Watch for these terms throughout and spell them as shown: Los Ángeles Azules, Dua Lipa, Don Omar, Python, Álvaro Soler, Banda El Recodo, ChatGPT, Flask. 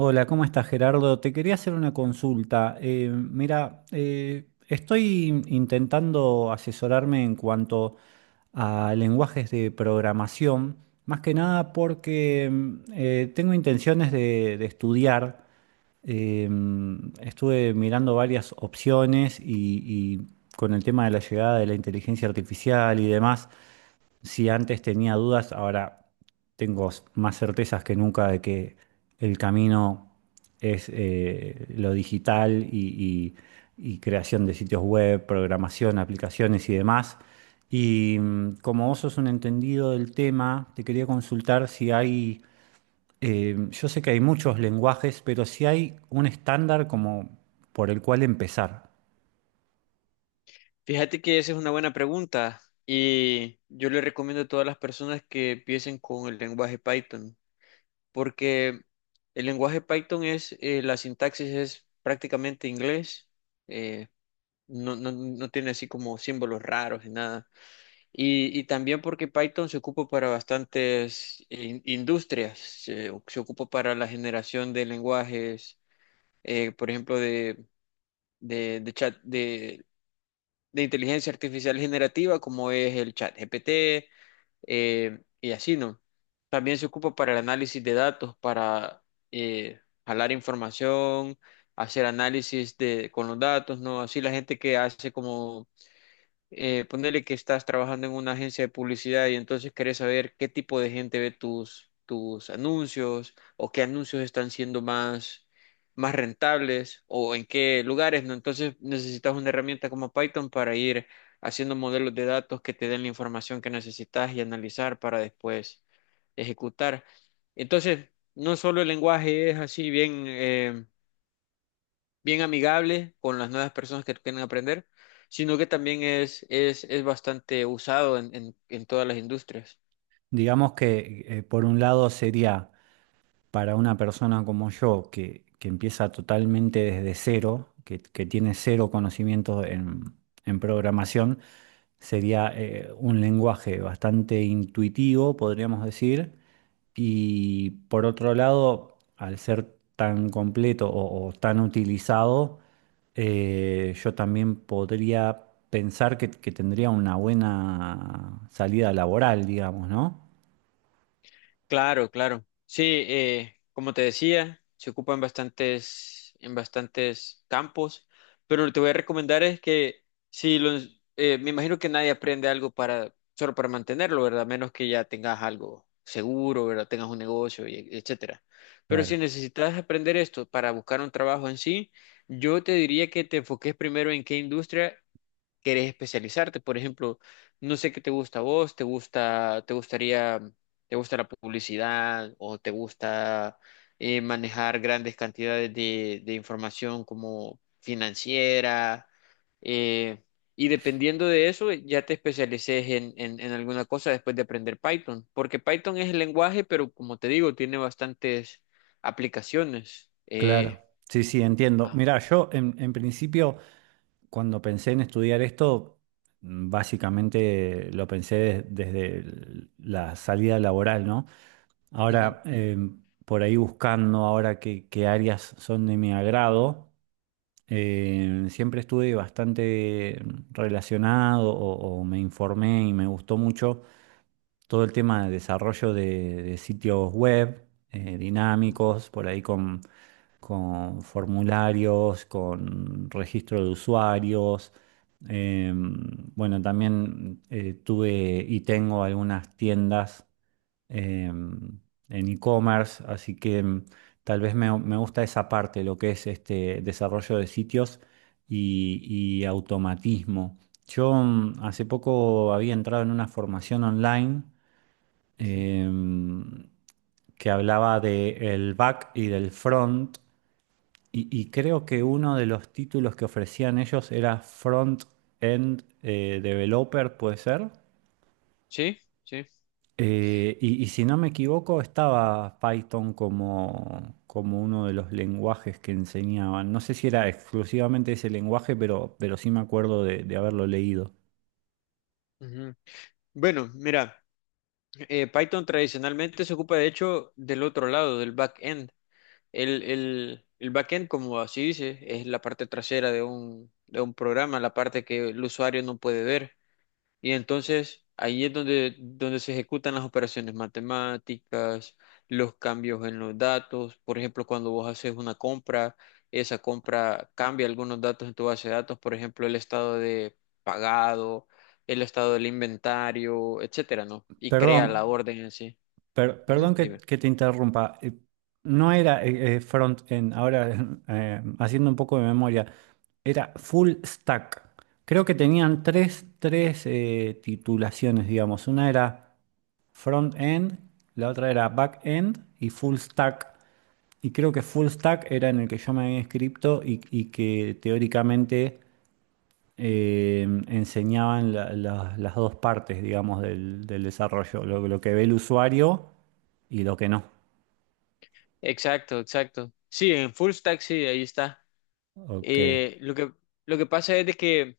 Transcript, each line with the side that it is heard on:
right: Hola, ¿cómo estás, Gerardo? Te quería hacer una consulta. Mira, estoy intentando asesorarme en cuanto a lenguajes de programación, más que nada porque tengo intenciones de estudiar. Estuve mirando varias opciones y con el tema de la llegada de la inteligencia artificial y demás. Si antes tenía dudas, ahora tengo más certezas que nunca de que el camino es lo digital y creación de sitios web, programación, aplicaciones y demás. Y como vos sos un entendido del tema, te quería consultar si hay, yo sé que hay muchos lenguajes, pero si hay un estándar como por el cual empezar.
left: Fíjate que esa es una buena pregunta y yo le recomiendo a todas las personas que empiecen con el lenguaje Python, porque el lenguaje Python es, la sintaxis es prácticamente inglés. eh, no tiene así como símbolos raros ni nada. Y también porque Python se ocupa para bastantes industrias. Se ocupa para la generación de lenguajes, por ejemplo, de chat, de inteligencia artificial generativa, como es el chat GPT. Y así, ¿no? También se ocupa para el análisis de datos, para eh, jalar información, hacer análisis de, con los datos, ¿no? Así la gente que hace como ponele que estás trabajando en una agencia de publicidad y entonces querés saber qué tipo de gente ve tus anuncios o qué anuncios están siendo más, más rentables o en qué lugares, ¿no? Entonces necesitas una herramienta como Python para ir haciendo modelos de datos que te den la información que necesitas y analizar para después ejecutar. Entonces, no solo el lenguaje es así bien amigable con las nuevas personas que quieren aprender, sino que también es bastante usado en todas las industrias.
right: Digamos que por un lado sería para una persona como yo que empieza totalmente desde cero, que tiene cero conocimientos en programación, sería un lenguaje bastante intuitivo, podríamos decir, y por otro lado, al ser tan completo o tan utilizado, yo también podría pensar que tendría una buena salida laboral, digamos, ¿no?
left: Claro, claro. Sí, como te decía, se ocupa en bastantes campos, pero lo que te voy a recomendar es que si los, me imagino que nadie aprende algo para, solo para mantenerlo, ¿verdad? A menos que ya tengas algo seguro, ¿verdad? Tengas un negocio, y etcétera. Pero si
right: Claro.
left: necesitas aprender esto para buscar un trabajo en sí, yo te diría que te enfoques primero en qué industria querés especializarte. Por ejemplo, no sé qué te gusta a vos, te gusta, te gustaría, te gusta la publicidad o te gusta manejar grandes cantidades de información como financiera. eh, y dependiendo de eso, ya te especialices en alguna cosa después de aprender Python, porque Python es el lenguaje, pero como te digo, tiene bastantes aplicaciones.
right: Claro, sí, sí, entiendo.
left: Ah,
right: Mirá, yo en principio, cuando pensé en estudiar esto, básicamente lo pensé desde la salida laboral, ¿no?
left: ujú,
right: Ahora, por ahí buscando ahora qué áreas son de mi agrado, siempre estuve bastante relacionado o me informé y me gustó mucho todo el tema de desarrollo de sitios web
left: ujú,
right: dinámicos, por ahí con formularios, con registro de usuarios. Bueno, también tuve y tengo algunas tiendas eh, en e-commerce, así que tal vez me gusta esa parte, lo que es este desarrollo de sitios y, y automatismo. Yo hace poco había entrado en una formación online
left: ujú.
right: em, que hablaba del back y del front, y creo que uno de los títulos que ofrecían ellos era Front End Developer, puede ser.
left: Sí, sí.
right: Y si no me equivoco, estaba Python como, como uno de los lenguajes que enseñaban. No sé si era exclusivamente ese lenguaje, pero sí me acuerdo de haberlo leído.
left: Ujú. Bueno, mira, Python tradicionalmente se ocupa de hecho del otro lado, del backend. El backend, como así dice, es la parte trasera de un programa, la parte que el usuario no puede ver. Y entonces ahí es donde, donde se ejecutan las operaciones matemáticas, los cambios en los datos. Por ejemplo, cuando vos haces una compra, esa compra cambia algunos datos en tu base de datos, por ejemplo, el estado de pagado, el estado del inventario, etcétera, ¿no? Y
right: Perdón,
left: crea la orden en sí. Ujú,
right: Perdón
left: dime.
right: que te interrumpa. No era front-end, ahora haciendo un poco de memoria, era full stack. Creo que tenían tres titulaciones, digamos. Una era front-end, la otra era back-end y full stack. Y creo que full stack era en el que yo me había inscrito y que teóricamente eh, enseñaban las dos partes, digamos, del desarrollo, lo que ve el usuario y lo que no.
left: Exacto, exacto. Sí, en full stack sí, ahí está.
right: Ok,
left: Eh, lo que, lo que pasa es de que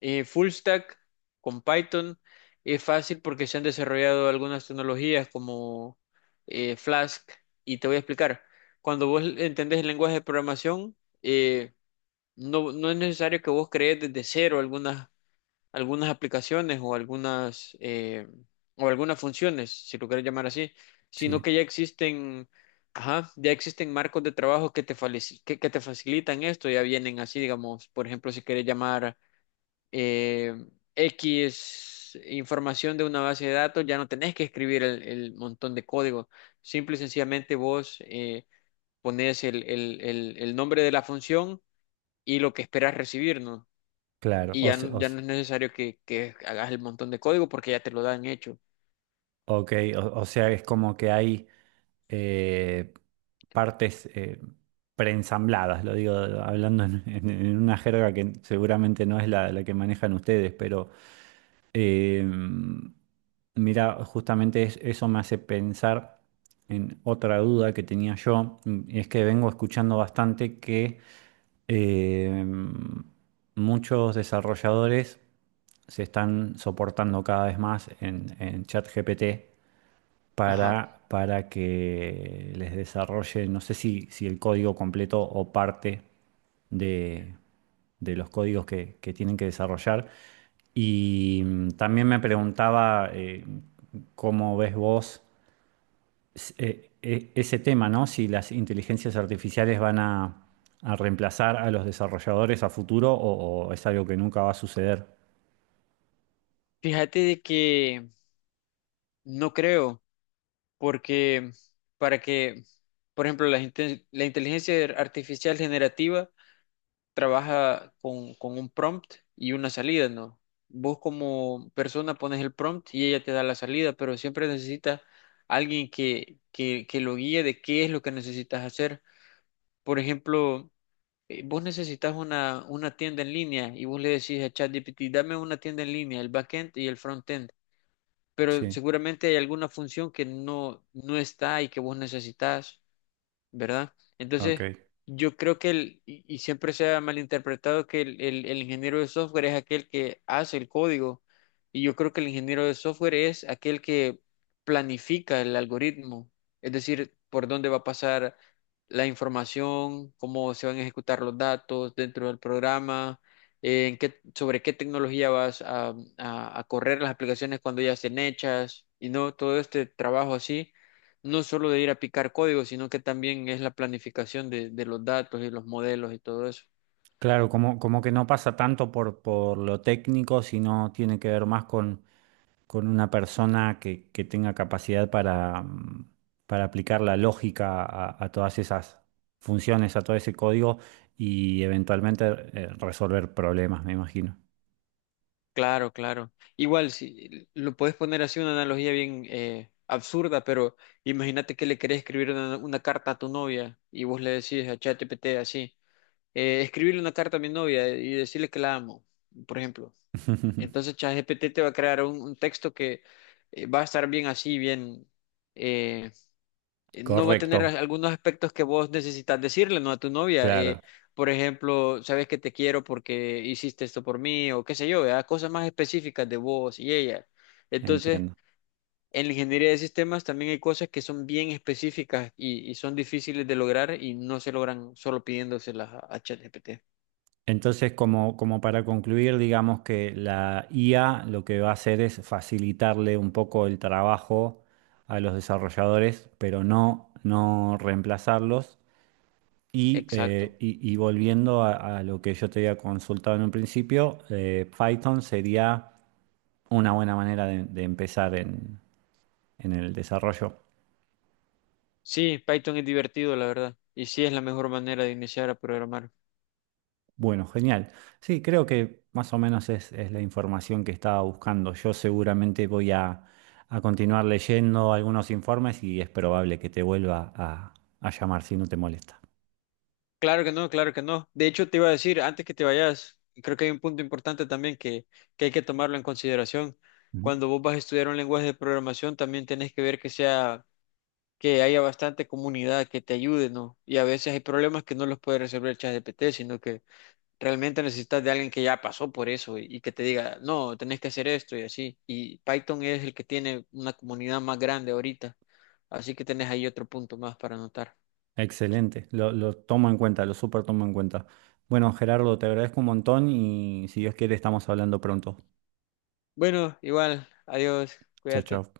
left: full stack con Python es fácil porque se han desarrollado algunas tecnologías como Flask, y te voy a explicar. Cuando vos entendés el lenguaje de programación, eh, no es necesario que vos crees desde cero algunas aplicaciones o algunas funciones, si lo quieres llamar así, sino
right: sí,
left: que ya existen, ajá, ya existen marcos de trabajo que que te facilitan esto, ya vienen así, digamos, por ejemplo, si quieres llamar eh, X información de una base de datos, ya no tenés que escribir el montón de código, simple y sencillamente vos pones el nombre de la función y lo que esperas recibir, ¿no?
right: claro.
left: Y
right: O,
left: ya,
right: se- o
left: ya
right: s-
left: no es necesario que hagas el montón de código porque ya te lo dan hecho.
right: ok, o sea, es como que hay eh, partes preensambladas, lo digo hablando en una jerga que seguramente no es la que manejan ustedes, pero Em, mira, justamente eso me hace pensar en otra duda que tenía yo, y es que vengo escuchando bastante que em, muchos desarrolladores se están soportando cada vez más en ChatGPT
left: Ajá.
right: para que les desarrolle, no sé si el código completo o parte de, de los códigos que tienen que desarrollar. Y también me preguntaba cómo ves vos ese tema, ¿no? Si las inteligencias artificiales van a reemplazar a los desarrolladores a futuro o es algo que nunca va a suceder.
left: Fíjate de que no creo, porque para que, por ejemplo, la inteligencia artificial generativa trabaja con un prompt y una salida, ¿no? Vos como persona pones el prompt y ella te da la salida, pero siempre necesitas alguien que lo guíe de qué es lo que necesitas hacer. Por ejemplo, vos necesitas una tienda en línea y vos le decís a ChatGPT, dame una tienda en línea, el backend y el frontend, pero
right: Sí,
left: seguramente hay alguna función que no está y que vos necesitas. ¿Verdad?
right: ok.
left: Entonces, yo creo que el, y siempre se ha malinterpretado que el ingeniero de software es aquel que hace el código, y yo creo que el ingeniero de software es aquel que planifica el algoritmo, es decir, por dónde va a pasar la información, cómo se van a ejecutar los datos dentro del programa. En qué, sobre qué tecnología vas a correr las aplicaciones cuando ya estén hechas y no todo este trabajo así no solo de ir a picar código, sino que también es la planificación de los datos y los modelos y todo eso.
right: Claro, como, como que no pasa tanto por lo técnico, sino tiene que ver más con una persona que tenga capacidad para, para aplicar la lógica a todas esas funciones, a todo ese código y eventualmente resolver problemas, me imagino.
left: Claro, claro. Igual, si lo puedes poner así una analogía bien absurda, pero imagínate que le querés escribir una carta a tu novia y vos le decís a ChatGPT así, escribirle una carta a mi novia y decirle que la amo, por ejemplo. Entonces ChatGPT te va a crear un texto que va a estar bien así, bien eh, no va a
right: Correcto,
left: tener algunos aspectos que vos necesitas decirle, ¿no? A tu novia.
right: claro,
left: Por ejemplo, sabes que te quiero porque hiciste esto por mí o qué sé yo, ¿verdad? Cosas más específicas de vos y ella. Entonces,
right: entiendo.
left: en la ingeniería de sistemas también hay cosas que son bien específicas y son difíciles de lograr y no se logran solo pidiéndoselas a ChatGPT.
right: Entonces, como, como para concluir, digamos que la IA lo que va a hacer es facilitarle un poco el trabajo a los desarrolladores, pero no, no reemplazarlos. Y,
left: Exacto.
right: y volviendo a lo que yo te había consultado en un principio, Python sería una buena manera de empezar en el desarrollo.
left: Sí, Python es divertido, la verdad. Y sí es la mejor manera de iniciar a programar.
right: Bueno, genial. Sí, creo que más o menos es la información que estaba buscando. Yo seguramente voy a continuar leyendo algunos informes y es probable que te vuelva a llamar si no te molesta.
left: Claro que no, claro que no. De hecho, te iba a decir, antes que te vayas, creo que hay un punto importante también que hay que tomarlo en consideración.
right: Ujú.
left: Cuando vos vas a estudiar un lenguaje de programación, también tenés que ver que sea, que haya bastante comunidad que te ayude, ¿no? Y a veces hay problemas que no los puede resolver ChatGPT, sino que realmente necesitas de alguien que ya pasó por eso y que te diga, no, tenés que hacer esto y así. Y Python es el que tiene una comunidad más grande ahorita, así que tenés ahí otro punto más para anotar.
right: Excelente, lo tomo en cuenta, lo súper tomo en cuenta. Bueno, Gerardo, te agradezco un montón y si Dios quiere estamos hablando pronto.
left: Bueno, igual, adiós,
right: Chao,
left: cuídate.
right: chao.